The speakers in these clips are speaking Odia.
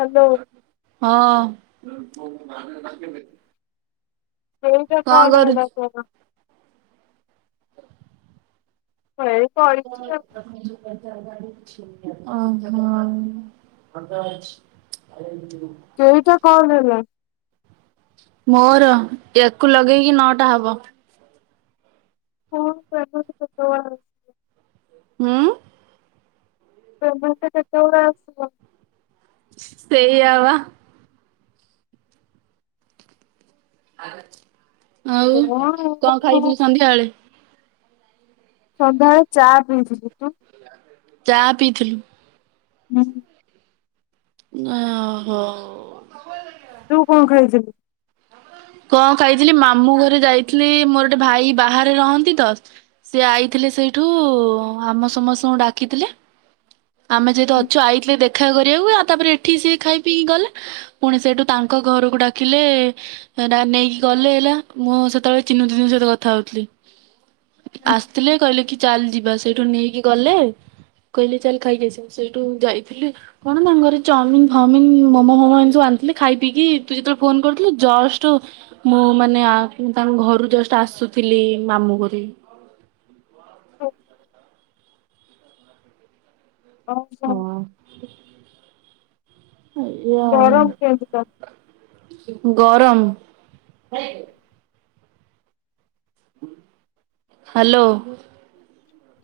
ହ୍ୟାଲୋ ହଁ ଆ। ସେଇଟା କଣ ହେଲା ତୋର। ଏଇ ବଇଚି ଆଉ। ଓ ହୋ। [unintelligible] ଏଇଟା କଣ ହେଲା? ମୋର ୟାକୁ ଲଗେଇକି ନଅ ଟା ହବ। [unintelligible] ହୁଁ। ପ୍ରୋଜେକ୍ଟ କେତେବେଳେ ଆସିବ? ସେଇୟା ବା। [unintelligible] ଆଉ କଣ କଣ ଆଉ ଖାଇଥିଲୁ ସନ୍ଧ୍ୟାବେଳେ? ସନ୍ଧ୍ୟାବେଳେ ଚା ପିଇଥିଲି ତୁ ଚା ପିଇଥିଲୁ [inaudible] ଓହୋ। ତୁ କଣ ଖାଇଥିଲୁ? କଣ ଖାଇଥିଲି ମାମୁଁ ଘରେ ଯାଇଥିଲି ମୋର ଗୋଟେ ଭାଇ ବାହାରେ ରହନ୍ତି ତ ସେ ଆଇଥିଲେ ସେଇଠୁ ଆମ ସମସ୍ତଙ୍କୁ ଡାକିଥିଲେ। ଆମେ ଯେହେତୁ ଅଛୁ ଆଇଥିଲେ ଦେଖା କରିବାକୁ ଆଉ ତାପରେ ଏଠି ସିଏ ଖାଇ ପିଇକି ଗଲେ ପୁଣି ସେଇଠୁ ତାଙ୍କ ଘରକୁ ଡାକିଲେ ନେଇକି ଗଲେ ହେଲା। ମୁଁ ସେତେବେଳେ ଚିନୁ ଚିନୁ ସହିତ କଥା ହଉଥିଲି। ଆସିଥିଲେ କହିଲେ କି ଚାଲ ଯିବା ସେଇଠୁ ନେଇକି ଗଲେ କହିଲେ ଚାଲ ଖାଇକି ଆସିଲୁ ସେଇଠୁ ଯାଇଥିଲି କଣ ତାଙ୍କ ଘରେ ଚାଉମିନ ଫାଉମିିନ ମୋମୋ ଫୋମୋ ଏମିତ୍ ସବୁ ଆଣିଥିଲେ ଖାଇ ପିଇକି ତୁ ଯେତେବେଳେ ଫୋନ କରିୁଥିଲୁ ଜଷ୍ଟ ମୁଁ ମାନେ ତାଙ୍କ ଘରୁ ଜଷ୍ଟ ଆସୁଥିଲି ମାମୁଁ ଙ୍କ କତିକି ହଁ [unintelligible] ଏଇଆ ଆଉ [unintelligible] ଗରମ। ହ୍ୟାଲୋ।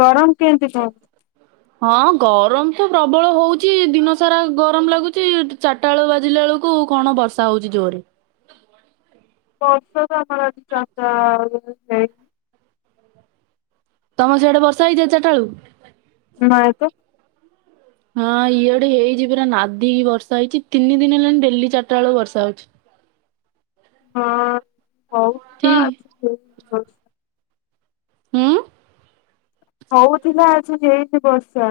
ଗରମ କେମିତ୍ କହ ହଁ ଗରମ ତ ପ୍ରବଳ ହଉଚ ଦିନ ସାରା ଗରମ ଲାଗୁଛି ଚାରିଟା ବେଳୁ ବାଜିଲା ବେଳକୁ କଣ ବର୍ଷା ହଉଛି ଜୋରେ [unintelligible] [unintelligible] [unintelligible] ତମ ସିଆଡେ ବର୍ଷା ହେଇଥିଲା ଚାରିଟା ବେଳକୁ? ନାଇଁ ତ। ହଁ ଇଆଡେ ହେଇଛି ପୁରା ନାଦିକି ବର୍ଷା ହେଇଛି ତିନି ଦିନି ହେଲାଣି ଡେଲି ଚାରିଟା ବେଳକୁ ବର୍ଷା ହଉଛି। ହଁ। ଠିକ [unintelligible] [unintelligible] ଉଁ। ହଉଥିଲା ଆଜି ଯେଏନ୍ତି ବର୍ଷା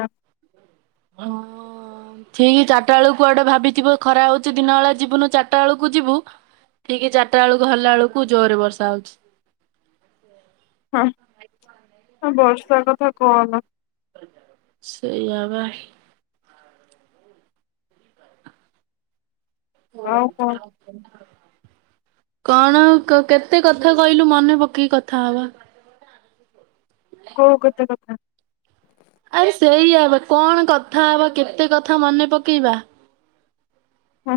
ଅ ହଁ ଠିକ ଚାରିଟା ବେଳକୁ କୁଆଡେ ଭାବିଥିବ ଖରା ହଉଛି ଦିନ ବେଳେ ଯିବୁନୁ ଚାରିଟା ବେଳକୁ ଯିବୁ। ଠିକ ଚାରିଟା ବେଳକୁ ବାହାରିଲା ବେଳକୁ ଜୋରରେ ବର୍ଷା ହଉଛି। ହଁ ହ ବ। ସା କଥା କହନା ସେଇଆବା। ହଉ ଆଉ କଣ ଯହା କଣ କେତେ କଥା କହିଲୁ ମନେ ପକେଇ କଥା ହବା କଉ କଥା। ହଁ। ଆରେ ସେଇଆ ବା କଣ କଥା ହବା କେତେ କଥା ମନେପକେଇବା। ହୁଁ।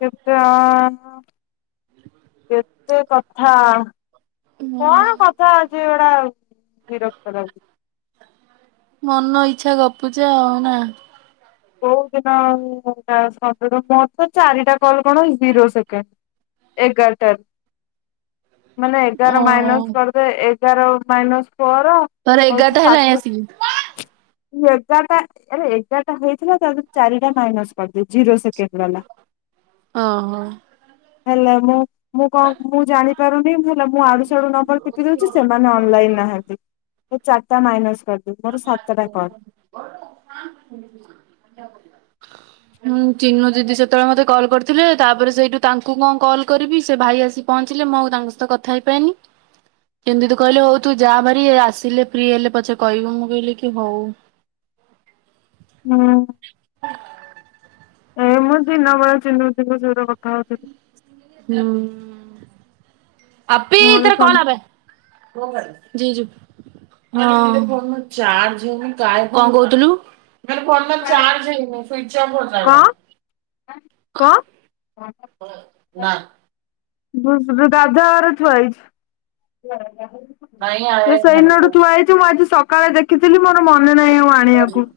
କେତେ ଆଁ ଆଁ କେତେ କଥା ଉଁ, କଣ କଥା ଅଛି? ସେଗୁଡା ବିରକ୍ତ ଲା ମନ ଇଚ୍ଛା ଗପୁଚେ ଆଉ ନା। କୋଉ ଦିନ [inaudible] ମୋତ ଚାରିଟା କଲ କଣ ଜିରୋ ସେକେଣ୍ଡ ଏଗାରଟାରୁ ମାନେ ଏଗାର ଓହୋ ମାଇନସ କରିଦେ ଏ ଏଗାର ମାଇନସ୍ ତାର ଏଗାରଟା ହେଲାଇଁ ଆସିକି ଏଗାରଟା ଏଗାରଟା ହୁ ତିକି ହ ତା ଚାରିଟା ମାଇନସ୍ କରିଦେ ଜିରୋ ସେକେଣ୍ଡ ବାଲା ଓ ହୋ। ହେଲା ମୁଁ ମୁଁ କଣ ମୁଁ ଜାଣିପାରୁନି ମୁଁ ମୁଁ ଆଡୁ ସାଡୁ ନମ୍ବର ଟିପି ଦଉଛି ସେମାନେ ଅନଲାଇନ ନାହାଁନ୍ତି। ଏ ଚାରିଟା ମାଇନସ୍ କରିଦେବି ମୋର ସାତଟା କଲ୍। [unintelligible] ହୁଁ ଚିନୁ ଦିଦି ସେତେବେଳେ ମତେ କଲ୍ କରିଥିଲେ। ତାପରେ ସେଇଠୁ ତାଙ୍କୁ କଣ କଲ କରିବି ସେ ଭାଇ ଆସି ପହଞ୍ଚିଲେ ମୁଁ ଆଉ ତାଙ୍କ ସହିତ କଥା ହେଇପାଇନି କେମିତି ତୁ କହିଲେ ହଉ ତୁ ଯା ଭାରି ଇଏ ଆସିଲେ ଫ୍ରି ହେଲେ ପଛେ କହିବୁ ମୁଁ କହିଲି କି ହଉ। ହଁ। [inaudible] ଏ ମୁଁ ଦିନବେଳା ଚିନୁ ଦିଦିଙ୍କ ସହିତ କଥା ହଉଥିଲି। ହୁଁ। ଆପି ମୋର ତୋର କଲ୍ ସମ୍ ଆ ଜି ଜି ହଁ ହଁ କଣ କହୁଥିଲୁ। ମେରେ ଫୋନ୍ ମେ କଣ ଚାର୍ଜ ହ ସ୍ଵିଚ ଅଫ୍ କଣ ନା ଗାଧୁଆ ଘରେ ଥୁଆ ହେଇଚି। ସେଇ ଦିନଠୁ ଥୁଆ ହେଇଚି ମୁଁ ଆଜି ସ ସକାଳେ ଦେଖିଥିଲି ମୁଁ ର ମନେ ନାହିଁ ଆଉ ଆଣିଆକୁ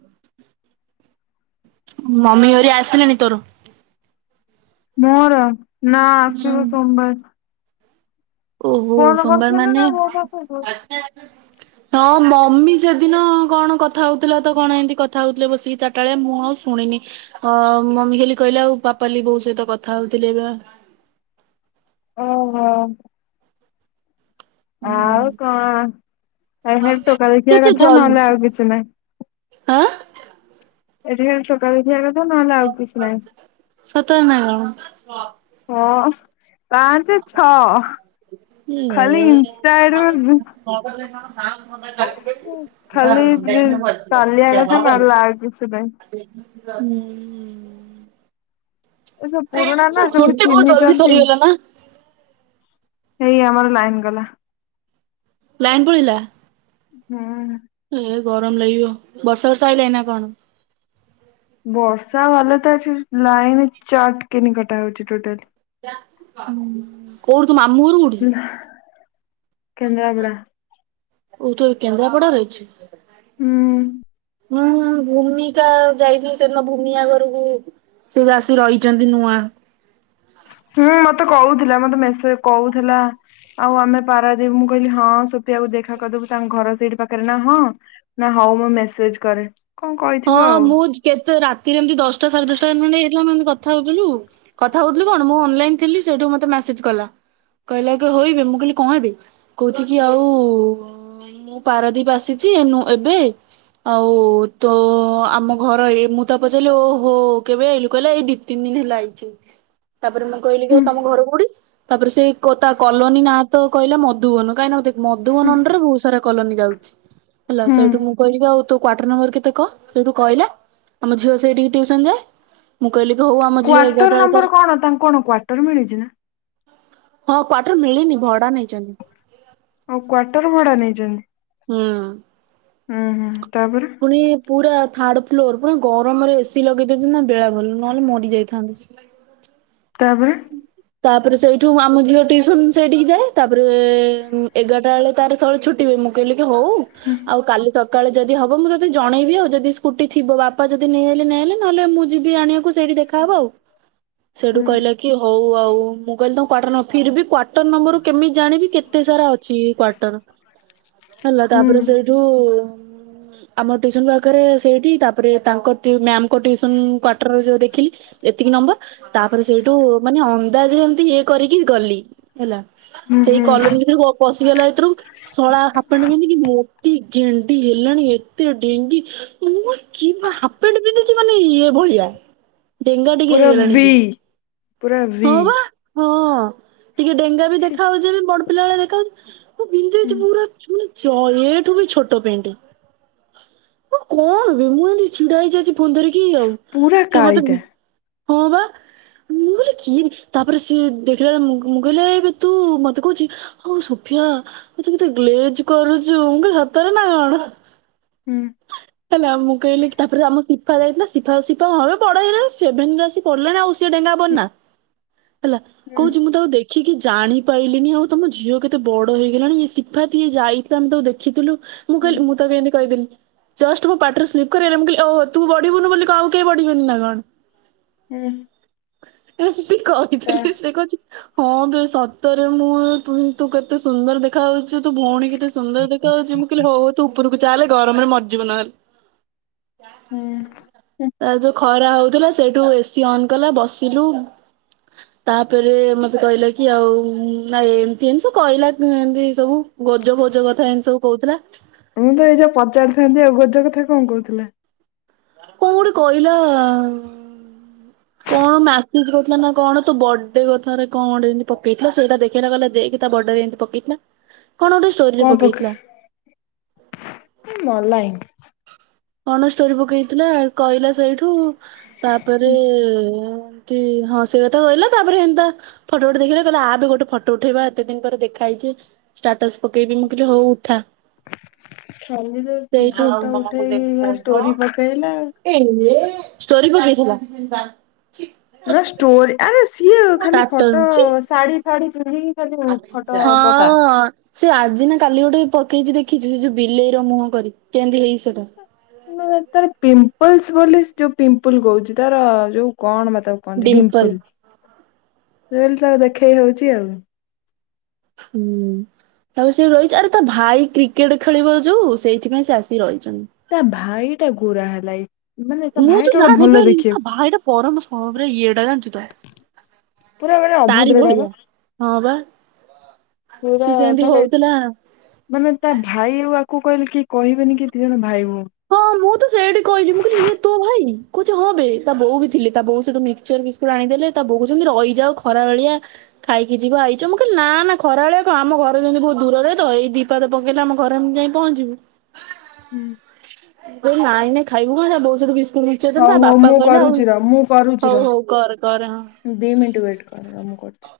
ମମି ହରିକା ଆସିଲେଣି ତୋର ମୋର ନା ଆସିବେ ସୋମବାର। ଓ ହୋ ଫୋନ ସୋମବାର କରିଥିଲୁ ମାନେ ନା ମୋ ପାଖକୁ। ହଁ ମମି ସେଦିନ କଣ କଥା ହଉଥିଲା ତ କଣ ଏମତି କଥା ହଉଥିଲେ ବସିକି ଚାରିଟା ବଳିଆ ମୁଁ ଆଉ ଶୁଣିନି ଅ ମମି ଖାଲି କହିଲେ ଆଉ ପାପାଲି ବୋଉ ସହିତ କଥା ହଉଥିଲେ ଏ ଓ ହୋ। ହୁଁ ଆଉ କଣ ହେଠ ଟୋକା ଦେଖିବା କଥା ନହେଲେ ଆଉ କିଛି ନହିଁ। ହଁ। ଏଠି ଖ ସକାଳୁ ଏଠି ସତର ନଗଁ ହଁ ପାଞ୍ଚେ ଛଅ ଖାଲି ଇନଷ୍ଟା ଆଇଡି ହଁ ଖାଲି ଚାଲିବା କଥା ନ ଲ କିଛି ନାଇ। ଏ ସବୁ ପୁରୁଣା ନା ହୁଁ। ସବୁ ଛୁଟି ବହୁତ ଜଲଦି ଚିହ୍ନିଛନ୍ତି ସରିଗଲା ନା। ଏଇ ଆମର ଲାଇନ ଗଲା। ଲାଇନ୍ ପଳିଲା। ହୁଁ। ଏ ଗରମ ଲାଇଯଉ ବର୍ଷା ବର୍ଷାାଇ ଲାଇନା କଣ? ବର୍ଷା ହେଲେ ତ ଏଠ ଲାଇନ୍ ଚାଟ କେନି କଟା ହଉଛି ଟୋଟାଲି କୋଉଠି ତୁ ମାମୁଁ ଘର କୋଉଠି? କେନ୍ଦ୍ରାପଡ଼ା। ଓ ତ କେନ୍ଦ୍ରାପଡ଼ା ରହିଛି। ହୁଁ। ହୁଁ ଭୂମିକା ଯାଇଥିଲେ ସେଦ ଭୂମିକା ଘରକୁ ସେ ଚାଷ ରହିଛନ୍ତି ନୂଆ। ହୁଁ ମତେ କହୁଥିଲା ମତେ ମେସେଜ କହୁଥିଲା ଆଉ ଆମେ ପାରାଦବୁ ମୁଁ କହିଲି ହଁ ସୋପିଆକୁ ଦେଖା କରିଦବୁ ତାଙ୍କ ଘର ସେଇଠି ପାଖରେ ନା ହଁ ନା ହଉ ମୁଁ ମେସେଜ କରେ। କଣ ହଁ କହିଥିବ ଆଉ। ମୁଁ କେତେ ରାତିରେ ଏମିତି ଦଶଟା ସାଢେ ଦଶଟା ହେଇଥିଲା ମାନେ କଥା ହେଉଥିଲୁ କଥା କଉଥିଲୁ କଣ ମୁଁ ଅନଲାଇନ ଥିଲି ସେଇଠୁ ମୋତେ ମେସେଜ୍ କଲା କହିଲା କି ହିବି ମୁଁ କହିଲି କହିବି କହୁଛି କି ଆଉ ମୁଁ ପାରାଦ୍ୱୀପ ଆସିଛି ଏବେ ଆଉ। ତ ଆମ ଘର ଏ ମୁଁ ତା ପଚାରିଲି ଓହୋ କେବେ ଆଇଲୁ କହିଲା ଏଇ ଦି ତିନି ଦିନ ହେଲା ହେଇଛି। ତାପରେ ମୁଁ କହିଲି କିଉ ହୁଁ ତମ ଘର ବୋଉଡିି ତାପରେ ସେ ତା କଲୋନୀ ନାଁ ତ କହିଲା ମଧୁବନ କାହିଁକି ହୁଁ। ମଧୁବନଣ୍ଡ ରେ ବହୁତ ସାରା କଲୋନୀ ଯାଉଛି। ହେଲା ହୁଁ ସେଇଠୁ ମୁଁ କରି ଆଉ ତ କଵଟ ନମ୍ବର କେ କ ସେଇଠୁ କହିଲା ଆମ ଝିଅ ସେଇଠିକ ଟିଉସନ ଦୋଏ। କ୍ଵଟର ନମ୍ବର କଣ ତାଙ୍କୁ କଣ କ୍ଵଟର ମିଳିଛି ନା। ହଁ କ୍୍ୱଟର ମିଳିନି ଭଡା ନେଇଛନ୍ତି। ଆଉ କ୍ଵାର୍ଟର ଭଡା ନେଇଛନ୍ତି। ହୁଁ। ହୁଁ ହୁଁ। ତବ୍ର ପୁଣି ପୁରା ଥାର୍ଡ ଫ୍ଲୋର ପୁରା ଗରମରେ ଏସିି ଲଗେଇଦନ୍ତି ନା ବେଳାବେଲ ନହେଲେ ମରି ଯାଇଥାନ୍ତି। ତାପରେ ତାପରେ ସେଇଠୁ ଆମ ଝିଅ ଟଟିୁସନ ସେଇଠିକି ଯାଏ ତାପରେ ଏଗାରଟା ବେଳେ ତାର ସୁଳେ ଛୁଟିବଏ ମୁଁ କହିଲି ହଉ ଆଉ କାଲି ସ କାଳେ ଯଦି ହବ ମୁଁ ତଦେ ଜଣବି ଆଉଦି ସ୍କୁୁଟି ଥିବ ବାପା ଯଦି ନେଇହଲେ ନଁ ହେଲେ ନହେଲେ ମୁଁ ଯିବି ଆଣିବାକୁ ସେଇଠି ଦେଖାହବ ଆଉ ସେଠୁ ହୁଁ କହିଲା ହଉ ଆଉ ମୁଁ କହିଲି ତଙ୍କ କ୍ୱାର୍ଟର ନମ୍ବର ଫିର ବି କ୍ୱାର୍ଟର ନମ୍ବର କେମିତି ଜାଣିବି କେତେ ସାରା ଅଛି କ୍ଵଟର ହେଲା ହୁଁ ତାପରେ ସେଇଠୁ ଆମ ୁସନ ପାଖରେ ସେଇଠି ତାପରେ ତାଙ୍କ ମ୍ୟାମଙ୍କୁସନ କ୍ାର୍ଟର ଯ ଦେଖିଲି ଏତିକି ନମ୍ବର ତାପରେ ସେଇଠି ଦାହରେ ଏମିତି ଇଏ କରିକି ଗଲି ହେଲା ହୁଁ ସେଇ ହୁଁ କଲନୀ ଭିତରେ ପଶିଗଲା ଏଥିରୁ ଶଳା ହାପାଣ୍ଣ୍ଡ ପିନ୍ଧିକି ମୁ ଏେ ଗେଣ୍ଡି ହେଲାଣି ଏତେ ଡେଙ୍ଗ ମୁ କିପେ ପିନ୍ଧିଛି ମାନେ ଇଏ ଭଳିଆ ଡେଙ୍ଗା ଟିକେ ହେଇଗଲାଣି ସେ ପବି ହଁ। ଟିକେ ଡେଙ୍ଗା ବି ଦେଖାାଉଛି ବି ବ ପିଲାଳେ ଦେଖ ଓ ବିିନ୍ଦ ହୁଁ ପୁର ଏଠୁ ବି ଛୋଟ ପେଣ୍ଟ ଆ କଣ ବି ମୁଁ ଏମିତି ଛିଡା ହେଇାଇଛି। ଫୁଣି ଧରିକି ଆଉ ପୁରା ସେ ମତେ କାଳିଟା ହଉ ବା କିଏ ତାପରେ ସିଏ ଦେଖିଲା ବେଳେ ମୁଗେଇିଲ ଏବେ ତୁ ମତେ କହୁଛି ହଉ ସୋଫିଆ ତୁ କେତେ ଗଜ କରୁଛୁ କ ସତରେ ନା କଣ? ହୁଁ ହେଲା ମୁଁ କହିଲି ତାପରେ ଆମ ଶ ସିଫା ଯାଇଥିଲା ସିଫା ସିଫା ହବେ ବଡ ହେଇଗ ସେଭେନ ଆସି ପଡିଲେ ନା ଆଉ ସି ଡୋ ପ ନା ହେଲା ହୁଁ କହୁଛି ମୁଁ ତ ଆଉ ଦେଖି ଦେଖିକି ଜାଣିପ ପାଇଲିିନି ଆଉ ତମ ଝିଅ କେତେ ବଡଡ଼ ହେଇଗଲାଣି ଇଏ ଶିଫା ଇଏ ଯାଇଥିଲା ଆମେ ତକୁ ଦେଖିଥିଲୁ। ମୁଁ ହୁଁ କହିଲ ମୁଁ ତ କେମିତି କହିଥିଲି। ଜଷ୍ଟ ମୋ ପାଟିରେ ସ୍ଲିପ୍ କରଲି ମୁଁ କହିଲି ଓହୋ ତୁ ବଢିବୁନୁ ବୋଲି ଆଉ କେହି ବଢିବିନନି ନା କଣ? ହୁଁ। ହ। ସେ କ ତା ଅକିଲେ ସେ କଛି ହଁ ତୁଇ ସତରେ ମୁଁ ତୁ କେତେ ସୁନ୍ଦର ଦେଖାଉ ତୁ ଭଉଣ କେତେ ସୁନ୍ଦର ଦେଖ ଯି ମୁଁ କିହିଲ ହବ ତୁ ଉପରକୁ ଚାହାଲେ ଗରମରେ ମରିଯିବ ନହେଲେ ହୁଁ ତା ଯୋଉ ଖରା ହେଉଥିଲା ସେଇଠୁ ଏସିି ଅନ୍ କଲା ବସ୍ ଥିଲୁ ତାପରେ ମତେ କହିଲା କି ଆଉ ନାଇ ଏମତି ଏମିତି ସବୁ କହିଲା ଏମତି ସବୁ ଗଜ ଭୋଜ କଥା ଏମତି ସବୁ କହୁଥିଲା। ମୁଁ ଏଇ ଯୋଉ ପଚାରିଥାନ୍ତି ଆଉ ତ ଗୋଜ କଥା କଣ କହୁଥିଲା? କଣ ଗୋଟେ କହିଲା ଉଁ କଣ ମ୍ୟାସିଜ କରିଥିଲା ନା କଣ ତୁ ବଡେ କଥା ରେ କଣ ଏମିତି ପକେଇଥିଲା ସେଇଟା ଦେଖେଇଲା କହିଲା ତା ବଡରେମତି ପକେଇଥିଲା। କଣ ଗୋଟେ ଷ୍ଟୋରିରେ କଣ ପକ ପକେଇଥିଲା ମ ଲାଇନ୍‌ କଣ ଷ୍ଟୋରି ପକେଇଥିଲା କହିଲା ସେଇଠୁ ତାପରେ କହୁଚି ହଁ ସେ କଥା କହିଲା ତାପରେ ଏନ୍ତା ଫୋଟ ଗୋଟେ ଦେଖିବା କହିଲା ଆ ବି ଗୋଟେ ଫଟୋ ଉଠେଇବା ଏତେ ଦିନ ପରେ ଦେଖା ହେଇଛି ଷ୍ଟାଟସ ପକେଇବି ମୁଁ କହିଲି ହଉ ଉଠା। ଖାଲି ତ ଫୋଟ ଉଠେଇ କି ଏ ହେ ଷ୍ଟୋରି ପକେଇଥିଲା ନା ଷ୍ଟୋରି ଆରେ ସେ ସିଏ ଖାଲି ଷ୍ଟାଟସ ଫଟୋ ଶାଢ଼ୀ ଶାଢ଼ୀ ଚୁଡ଼ି ହଁ ସେ ଆଜି ନା କାଲି ଗୋଟେ କିଛି ଦେଖିଛି ସେ ଯୋଉ ବିଲେଇ ର ମୁହଁ କରି କେମିତି ହେଇଚି। ଉଠା ମାନେ ତାର ପିମ୍ପଲସ ବୋଲି ଯୋଉ ପିମ୍ପଲ କହୁଛି ତାର ଯୋଉ କଣ ମେ ତାକୁ କହନ୍ତି ଡିମ୍ପଲ। ରହିଲ ତାକୁ ଦେଖେଇ ହଉଛି ଆଉ ହୁଁ ତାଉ ସେ ରହିଛି ଆରେ ତା ଭାଇ କ୍ରିକେଟ ଖେଳିବ ଯୋଉ ସେଇଥିପାଇଁ ସେ ଆସିିକି ରହିଛି। ତା ଭାଇ ଟା ଗୋରା ହେଲା ଲାଇଫ୍ ମୁଁ ତ ଜାଣପିଲି ତ ଭାଇଟା ପରମ ସମ ଇଏଟା ଜାଣିଛୁ ତ ପୁରା ମାନେ ତାରି ଅଭଦ୍ରଟା ଭଳିଆ ହଁ ବା ସେ ପୁରୁରା ସେମିତି ମାନେ ହଉଥିଲା। ମାନେ ତା ଭାଇ କୁ କହିଲେ କି କହିବେନି କି ଦି ଜଣ ଭାଇ ଭଉଣୀ ହଁ ମୁଁ ତ ସେଇଠି କହିଲି ମୁଁ କହିଲି ଇଏ ତୋ ଭାଇ କହୁଛି ହଁ ବେ ତା ବୋଉ ବି ଥିଲେ ତା ବୋଉ ସେଠୁ ମିକ୍ସଚର ବିସ୍କୁଟ ଆଣିଦେଲେ ତା ବୋଉ କହୁଛନ୍ତି ଖରା ବେଳିଆ ଖାଇକି ଯିବା ଆଇଛ ମୁଁ କହିଲି ନା ଖରା ବେଳିଆ କଣ ଆମ ଘରେ ଯେମିତି ବହୁତ ଦୂରରେ ତ ଏଇ ଦିପାଦ ପକେଇଲେ ଆମ ଘରେ ଯାଇଁ କି ପହଞ୍ଚିବୁ। ହୁଁ। ମୁଁ କହିଲି ନାଇଁ ନାଇଁ ନାଇଁ ଖାଇବୁ କଣ ବୋଉ ସେଠି ବିସ୍କୁଟ ମିକ୍ସଚର ଦେଲେ ତା ହଉ ହଉ ବାପା ମୁଁ କହିଲେ ଆଉ କରୁଛି ର ମୁଁ କରୁଛି ହଉ ର ହଉ କର କର ହଁ ଦି ମିନିଟ ୱେଟ କର ମୁଁ କରୁଛି।